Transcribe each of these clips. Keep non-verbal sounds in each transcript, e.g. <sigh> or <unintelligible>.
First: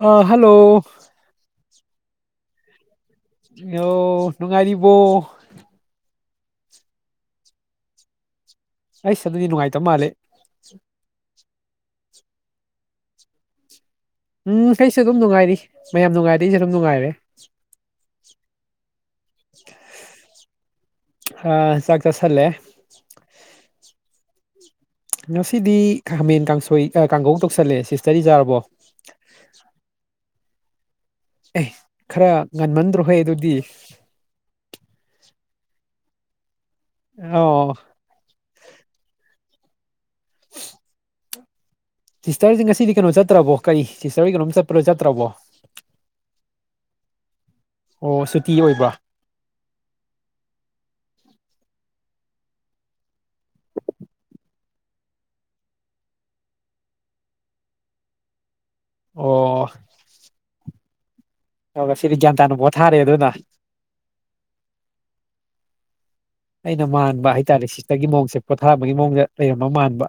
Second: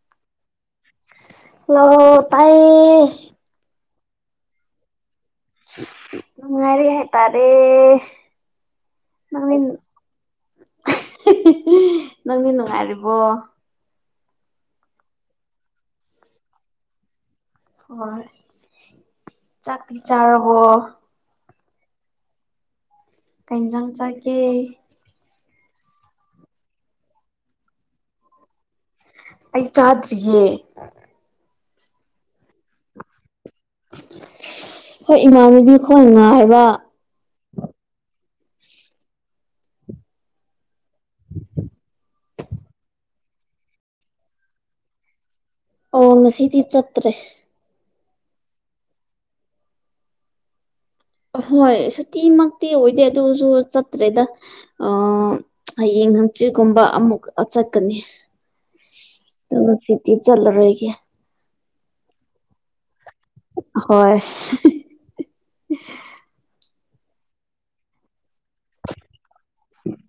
ꯑ ꯍꯜꯂꯣ ꯂ ꯇꯥꯏ ꯑ ꯅꯨꯡꯉꯥꯏꯔꯤꯕꯣ ꯃ ꯉꯔꯤ ꯍꯥꯏꯥꯏ ꯇꯔꯦ ꯑꯩꯁ ꯑꯗꯨꯗꯤ ꯅꯨꯡꯉꯥꯏꯇꯕ ꯃꯥꯜꯂꯦ ꯅꯪꯗꯤ ꯅꯨꯡꯉꯥꯏꯔꯤꯕꯣ ꯎꯝ ꯑꯩꯁꯨ ꯑꯗꯨꯝ ꯅꯨꯡꯉꯥꯏꯔꯤ ꯃꯌꯥꯝ ꯅꯨꯡꯉꯥꯏꯔ ꯑꯩꯁꯨ ꯑꯗꯨꯝ ꯅꯨꯡꯉꯥꯏꯔꯦ ꯍꯣꯏ ꯆꯥꯛꯇꯤ ꯆꯥꯔꯕꯣ ꯑ ꯆꯒ ꯆꯁꯂꯦ ꯀꯩꯖꯪ ꯆꯀꯦ ꯉꯁꯤꯗꯤ ꯈꯥꯃꯦꯟ ꯀꯥꯡꯁꯣꯏ ꯀꯥꯡꯒꯧ ꯇꯧꯁꯜꯂꯦ ꯁꯤꯁꯇꯔꯤꯖꯥꯔꯕꯣ ꯑꯩ ꯆꯗ꯭ꯔꯤꯌꯦꯦ ꯑꯦ ꯈꯔ ꯉꯟꯃꯟꯗ꯭ꯔꯣꯍꯩ ꯑꯗꯨꯗꯤ ꯍꯣꯏ ꯏꯃꯥꯟꯅꯨꯕꯤ ꯈꯣꯏ ꯉ ꯍꯥꯏꯕ ꯑꯣ <unintelligible> ꯁꯤꯁꯇꯔꯁꯦ ꯉꯁꯤꯗꯤ ꯀꯩꯅꯣ ꯆꯠꯇ꯭ꯔꯕꯣ ꯀꯔꯤ ꯁꯤꯁꯇꯔꯒꯤ ꯀꯩꯅꯣꯝ ꯆꯠꯄ ꯆꯠꯇ꯭ꯔꯕꯣ ꯑꯣ ꯉꯁꯤꯗꯤ ꯆꯠꯇ꯭ꯔꯦ ꯑꯣ ꯁꯤꯇꯤ ꯑꯣꯏꯕ ꯍꯣꯏ ꯁꯨꯇꯤꯃꯛꯇꯤ ꯑꯣꯏꯗꯦ ꯑꯗꯨꯁꯨ ꯆꯠꯇ꯭ꯔꯦꯗ ꯍꯌꯦꯡ ꯍꯪ ꯁꯤꯒꯨꯝꯕ ꯑꯃꯨꯛ ꯆꯠꯀꯅꯤ ꯑꯣ ꯑꯗꯨꯒ ꯁꯤꯗꯤꯤ ꯆꯠꯂꯔꯒꯦ ꯑꯗꯨꯒ ꯁꯤꯗꯤ ꯒ꯭ꯌꯥꯟ ꯇꯥꯅ ꯄꯣꯠ ꯊꯥꯔꯦ ꯑꯗꯨꯅ ꯍꯣꯏ <unintelligible> ꯑꯩꯅ ꯃꯥꯟꯕ ꯍꯥꯏꯇꯥꯔꯦ ꯁꯤꯇꯒꯤ ꯃꯑꯣꯡꯁꯦ ꯄꯣꯊꯥꯕꯒꯤ ꯃꯑꯣꯡꯗ ꯀ ꯑꯃ ꯃꯥꯟꯕ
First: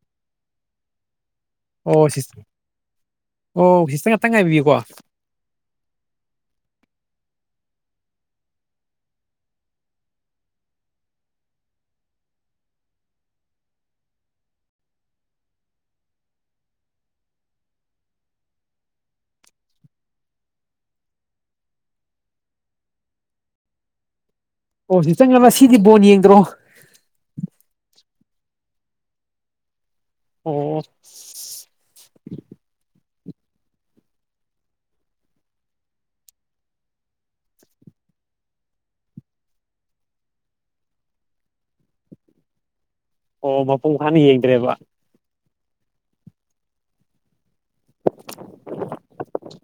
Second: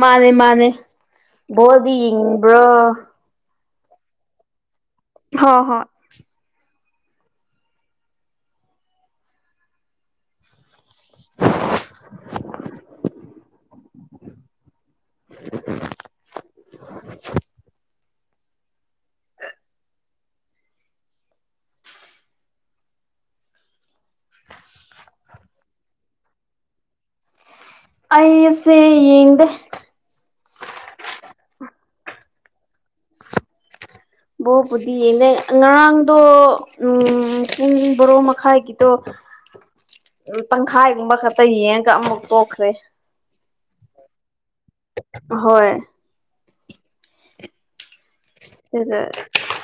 ꯃꯥꯅꯦ ꯃꯥꯅꯦ ꯕꯣꯜꯗꯤ ꯑꯣ ꯁꯤꯁ ꯌꯦꯡꯕ꯭ꯔꯣ ꯑꯣ ꯍꯤꯁꯇ ꯉꯥꯛꯇꯪ ꯉꯥꯏꯕꯤꯌꯨꯀꯣ ꯍꯣꯏ ꯍꯣꯏ <unintelligible> ꯑꯣ ꯁꯤ ꯆꯪ ꯁꯤꯗꯤ ꯕꯣꯟ ꯌꯦꯡꯗ꯭ꯔꯣ ꯑꯩꯁꯦ ꯌꯦꯗ ꯑꯣ ꯕꯣꯕꯨꯗꯤꯅꯦ ꯉꯔꯥꯡꯗꯣ ꯎꯝ ꯄꯨꯡ ꯕꯣꯔꯣ ꯃꯈꯥꯏꯒꯤꯗꯣ <unintelligible> ꯇꯪꯈꯥꯏꯒꯨꯝꯕ ꯈꯛꯇ ꯌꯦꯡꯉꯒ ꯑꯃꯨꯛ ꯇꯣꯛꯈ꯭ꯔꯦ ꯑꯣ ꯃꯄꯨꯡ ꯐꯥꯅ ꯌꯦꯡꯗ꯭ꯔꯦꯕ ꯍꯣꯏ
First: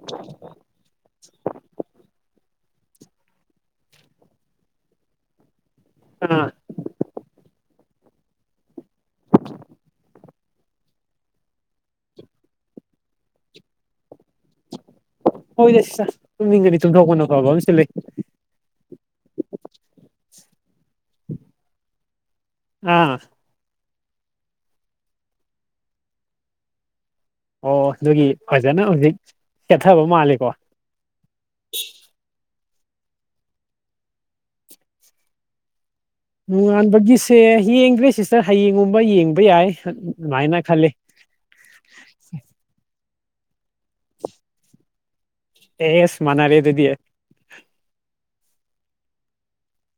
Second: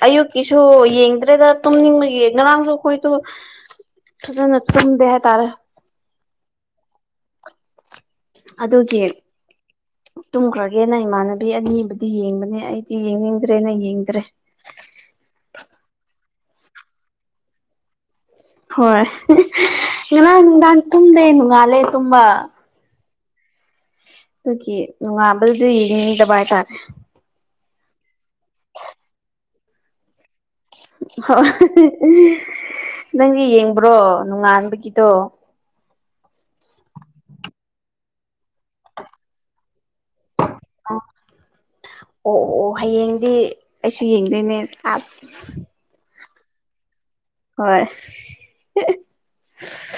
ꯑꯌꯨꯛꯀꯤꯁꯨ ꯌꯦꯡꯗ꯭ꯔꯦꯗ ꯇꯨꯝꯅꯤꯡꯕ ꯌꯦꯡ ꯉꯔꯥꯡꯁꯨ ꯑꯩꯈꯣꯏꯗꯣ ꯐꯖꯅ ꯇꯨꯝꯗꯦ ꯍꯥꯏꯇꯥꯔꯦ ꯑꯥ ꯑꯗ ꯀꯦ ꯇꯨꯝꯈ꯭ꯔꯒꯦꯅ ꯏꯃꯥꯟꯅꯕꯤ ꯑꯅꯤꯕꯨꯗꯤ ꯌꯦꯡꯕꯅꯦ ꯑꯩꯗꯤ ꯌꯦꯡꯅꯤꯡꯗ꯭ꯔꯦꯅ ꯌꯦꯡꯗ꯭ꯔꯦ ꯍꯣꯏꯗ ꯁꯤ ꯇꯨꯝꯅꯤꯡꯒꯗꯤ ꯆꯨꯝꯊꯣꯛꯄꯅ ꯈꯕ ꯑꯃꯁꯨ ꯂꯩ ꯍꯣꯏ ꯉꯔꯥꯡ ꯅꯨꯡꯗꯥꯡ ꯇꯨꯝꯗꯦ ꯅꯣꯡꯉꯥꯜꯂꯦ ꯇꯨꯝꯕ ꯑꯥ ꯑꯗꯨꯒꯤ ꯅꯨꯡꯉꯥꯥꯟꯕꯗꯨꯗꯤ ꯌꯦꯡꯅꯤꯡꯗꯕ ꯍꯥꯏꯇꯥꯔꯦ ꯑꯣ ꯑꯗꯨꯒꯤ ꯐꯖꯅ ꯍꯧꯖꯤꯛ ꯆꯦꯊꯕ ꯃꯥꯜꯂꯦ ꯍ ꯅꯪꯒꯤ ꯌꯦꯡꯕ꯭ꯔꯣ ꯅꯣꯡꯉꯥꯟꯕꯒꯤꯗꯣ ꯅꯣꯡꯉꯥꯟꯕꯒꯤꯁꯦ ꯌꯦꯡꯗ꯭ꯔꯦ ꯁꯤꯁꯇꯔ ꯍꯌꯦꯡꯒꯨꯝꯕ ꯌꯦꯡꯕ ꯌꯥꯏ ꯑꯗꯨꯃꯥꯏꯅ ꯈꯜꯂꯤ ꯑꯣ ꯑꯣ ꯍꯌꯦꯡ ꯗꯤ ꯑꯩꯁꯨ ꯌꯦꯡꯗꯣꯏꯅꯦ ꯑꯥꯞꯁ ꯑꯦꯁ ꯃꯅꯔꯦ ꯑꯗꯨꯗꯤꯌꯦꯦ ꯍꯣꯏ <unintelligible>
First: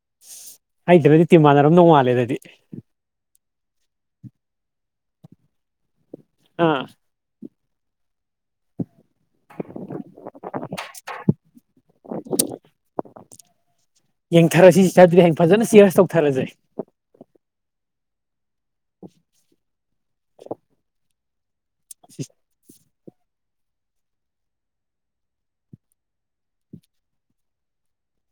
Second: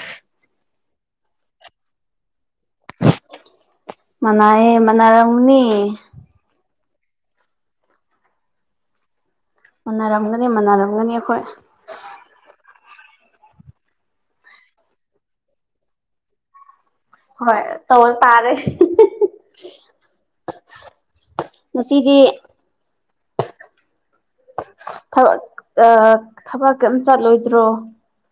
ꯍꯩꯇ꯭ꯔꯗꯤ ꯇꯤ ꯃꯥꯟꯅꯔꯝ ꯅꯧ ꯃꯥꯜꯂꯦ ꯑꯗꯨꯗꯤ ꯃꯅꯥꯑꯦ ꯃꯅꯥꯔꯝꯅꯤ ꯑꯥ ꯃꯟꯅꯔꯝꯒꯅꯤ ꯃꯅꯔꯝꯒꯅꯤ ꯑꯩꯈꯣꯏ ꯌꯦꯡꯊꯔꯁꯤ ꯁꯗꯨꯗꯤ ꯍꯌꯦꯡ ꯐꯖꯅ ꯁꯤꯌꯥꯔꯁ ꯇꯧꯊꯔꯁꯦ ꯍꯣꯏ ꯇ ꯇꯥꯔꯦ ꯉꯁꯤꯒꯤ ꯊꯕꯛ ꯊꯕꯛꯝ ꯆꯠꯂꯣꯏꯗ꯭ꯔꯣ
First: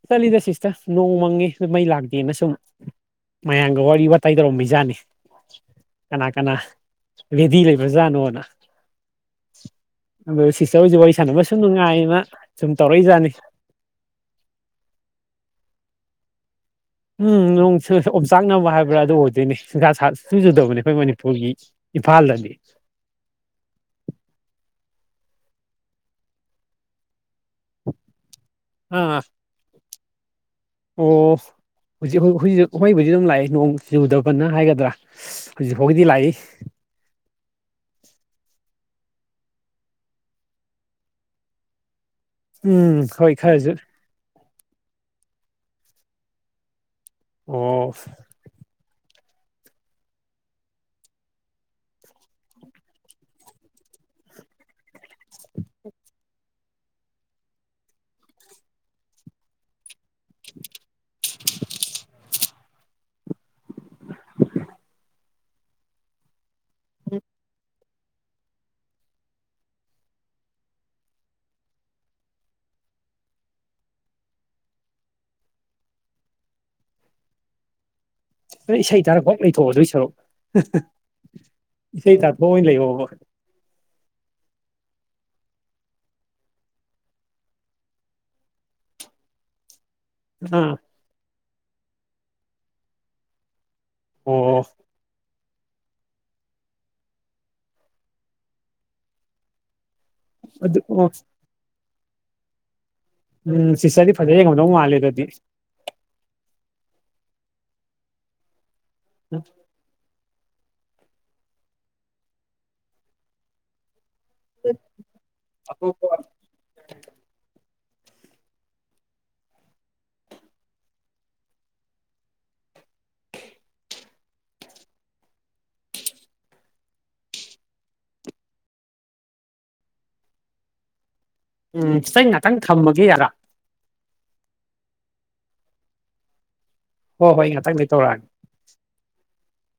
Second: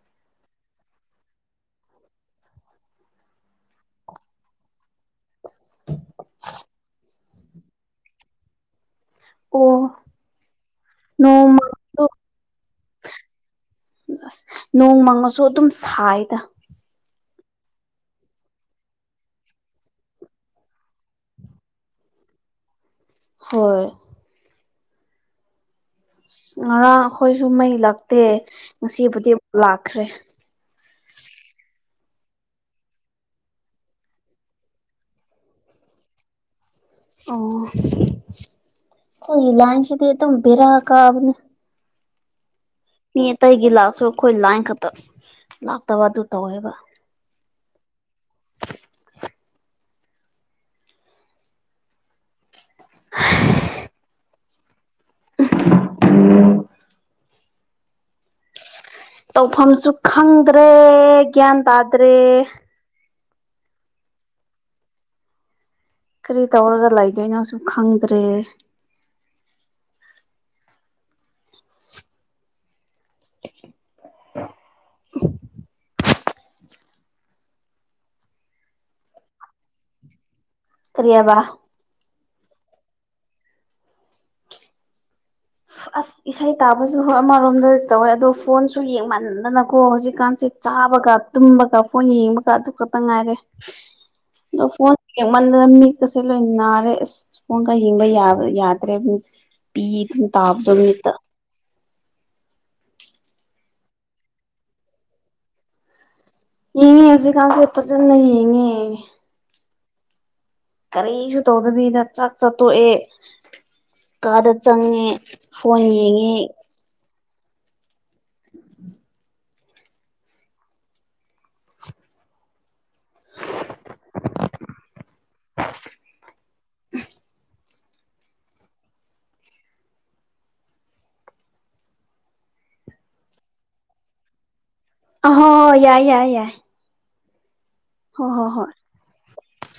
ꯆꯠꯂꯤꯗ ꯁꯤꯁꯇ ꯅꯣꯡ ꯃꯪꯉꯦ ꯃꯩ ꯂꯥꯛꯇꯦꯅ ꯁꯨꯝ ꯃꯌꯥꯝꯒ ꯋꯥꯔꯤ ꯋꯥꯇꯥꯏ ꯇꯧꯔꯝꯃꯤꯩꯖꯥꯠꯅꯤ ꯀꯅꯥ ꯀꯅꯥ ꯔꯦꯗꯤ ꯂꯩꯕ꯭ꯔꯖꯥꯠꯅꯣꯅ ꯑꯣ ꯑꯗꯨ ꯁꯤꯁꯇꯔ ꯍꯁ ꯋꯥꯔꯤ ꯁꯥꯟꯅꯕꯁꯨꯨꯝ ꯅꯣꯡꯃꯗꯣ ꯅꯨꯡꯉꯥꯏꯌꯦꯅ ꯁꯨꯝ ꯇꯧꯔꯛꯏꯖꯥꯠꯅꯤ ꯅꯣꯡꯃꯪꯉꯁꯨ ꯑꯗꯨꯝ ꯁꯥꯏꯗ ꯎꯝ ꯅꯣꯡ ꯑꯣꯝꯆꯥꯛꯅꯕ ꯍꯥꯏꯕ꯭ꯔꯥ ꯑꯗꯨ ꯑꯣꯏꯗꯣꯏꯅꯦ ꯟꯖꯥ ꯁꯨꯖꯨꯗꯕꯅꯦ ꯑꯩꯈꯣꯏ ꯃꯅꯤꯄꯨꯔꯒꯤ ꯏꯝꯐꯥꯜꯗꯗꯤ ꯍꯣꯏ ꯑ ꯉꯔꯥꯡ ꯑꯩꯈꯣꯏꯁꯨ ꯃꯩ ꯂꯛꯇꯦ ꯑꯥ ꯉꯁꯤꯕꯨꯗꯤ ꯂꯥꯛꯈ꯭ꯔꯦ ꯑꯣ ꯍꯧꯖꯤꯛ ꯍꯧꯖꯤꯛ ꯍꯣꯏꯕꯨꯗꯤ ꯑꯗꯨꯝ ꯂꯥꯛꯏ ꯅꯣꯡ ꯆꯨꯖꯨꯗ ꯐꯅ ꯍꯥꯏꯒꯗ꯭ꯔꯥ ꯍꯧꯖꯤꯛ ꯐꯥꯎꯒꯤꯗꯤ ꯂꯥꯛꯏ ꯑꯣ ꯑꯩꯣꯏ ꯂꯥꯟꯆꯗꯦꯇ ꯄꯤꯔꯥ ꯀꯥ ꯎꯝ ꯃꯤ ꯍꯣꯏ ꯑꯇꯩꯒꯤ ꯈꯔꯁꯨ ꯂꯥꯛꯑꯁꯨ ꯑꯩꯈꯣꯏ ꯂꯥꯏꯟ ꯈꯛꯇ ꯂꯥꯛꯇꯕ ꯑꯗꯨ ꯇꯧꯋꯦꯕ ꯑꯣ <unintelligible> ꯑ ꯇꯧꯐꯝꯁꯨ ꯈꯪꯗ꯭ꯔꯦ ꯒ꯭ꯌꯥꯟ ꯇꯥꯗ꯭ꯔꯦ ꯀꯔꯤ ꯇꯧꯔꯒ ꯂꯩꯒꯦꯩꯅꯣꯁꯨ ꯈꯪꯗ꯭ꯔꯦ <unintelligible> ꯅ ꯏꯁꯩ ꯇꯥꯔꯛꯐꯥꯎ ꯂꯩꯊꯣꯛꯑꯣ ꯑꯗꯨꯏ ꯁꯔꯨꯛ ꯀꯔꯤꯕ ꯏꯁꯩ ꯇꯥꯔꯛ ꯍꯣ ꯂꯩ ꯍꯣ ꯑꯁ ꯏꯁꯩ ꯇꯥꯕꯁꯨ ꯍꯣꯏ ꯑꯃꯔꯣꯝꯗ ꯇꯧꯋꯦ ꯑꯗꯣ ꯐꯣꯟꯁꯨ ꯌꯦꯡꯃꯥꯟꯗꯅꯕ ꯑꯣ ꯍꯧꯖꯤꯛꯀꯥꯟꯁꯦ ꯑꯥ ꯆꯥꯕꯒ ꯇꯨꯝꯕꯒ ꯐꯣꯟ ꯌꯦꯡꯕꯒ ꯑꯗꯨ ꯈꯛꯇ ꯉꯥꯏꯔꯦ ꯑꯣ ꯑ ꯐꯣꯟꯣꯟ ꯟꯗꯅ ꯃꯤꯀꯁꯦ ꯂꯣꯏ ꯅꯥꯔꯦ ꯑꯁꯣꯟꯒ ꯍꯤꯡꯕ ꯌꯥ ꯌꯥꯗ꯭ꯔꯦ ꯄꯤ ꯑꯗꯨꯝ ꯑꯗꯨ ꯑꯣ ꯇꯥꯕꯕꯃꯤꯠꯇ ꯎꯝ ꯁꯤꯁꯔꯗꯤ ꯐꯖꯩ ꯌꯦꯡꯉꯝꯗꯧ ꯃꯥꯜꯂꯦ ꯑꯗꯨꯗꯤ ꯌꯦꯡꯉꯦ ꯍꯧꯖꯤꯛꯀꯥꯟꯁꯦ ꯐꯖꯅ ꯌꯦꯡꯉꯦ ꯎꯝ ꯀꯔꯤꯁꯨ ꯇꯧꯗꯕꯤꯅ ꯆꯥꯛ ꯆꯠꯇꯣꯛꯑꯦ ꯀꯥꯗ ꯆꯪꯉꯦ ꯐꯣꯟ ꯌꯦꯡꯉꯦ <unintelligible> ꯎꯝ ꯏꯁꯩꯆ ꯉꯥꯛꯇꯪ ꯊꯝꯕꯒꯤ ꯑꯔꯥ ꯍ ꯌꯥꯏ ꯌꯥꯏ ꯌꯥꯏ ꯍꯣ ꯍꯣꯏ ꯌꯥ ꯍ ꯍꯣ ꯍꯣꯏ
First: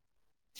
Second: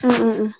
ꯎꯝ ꯎꯝ ꯎꯝ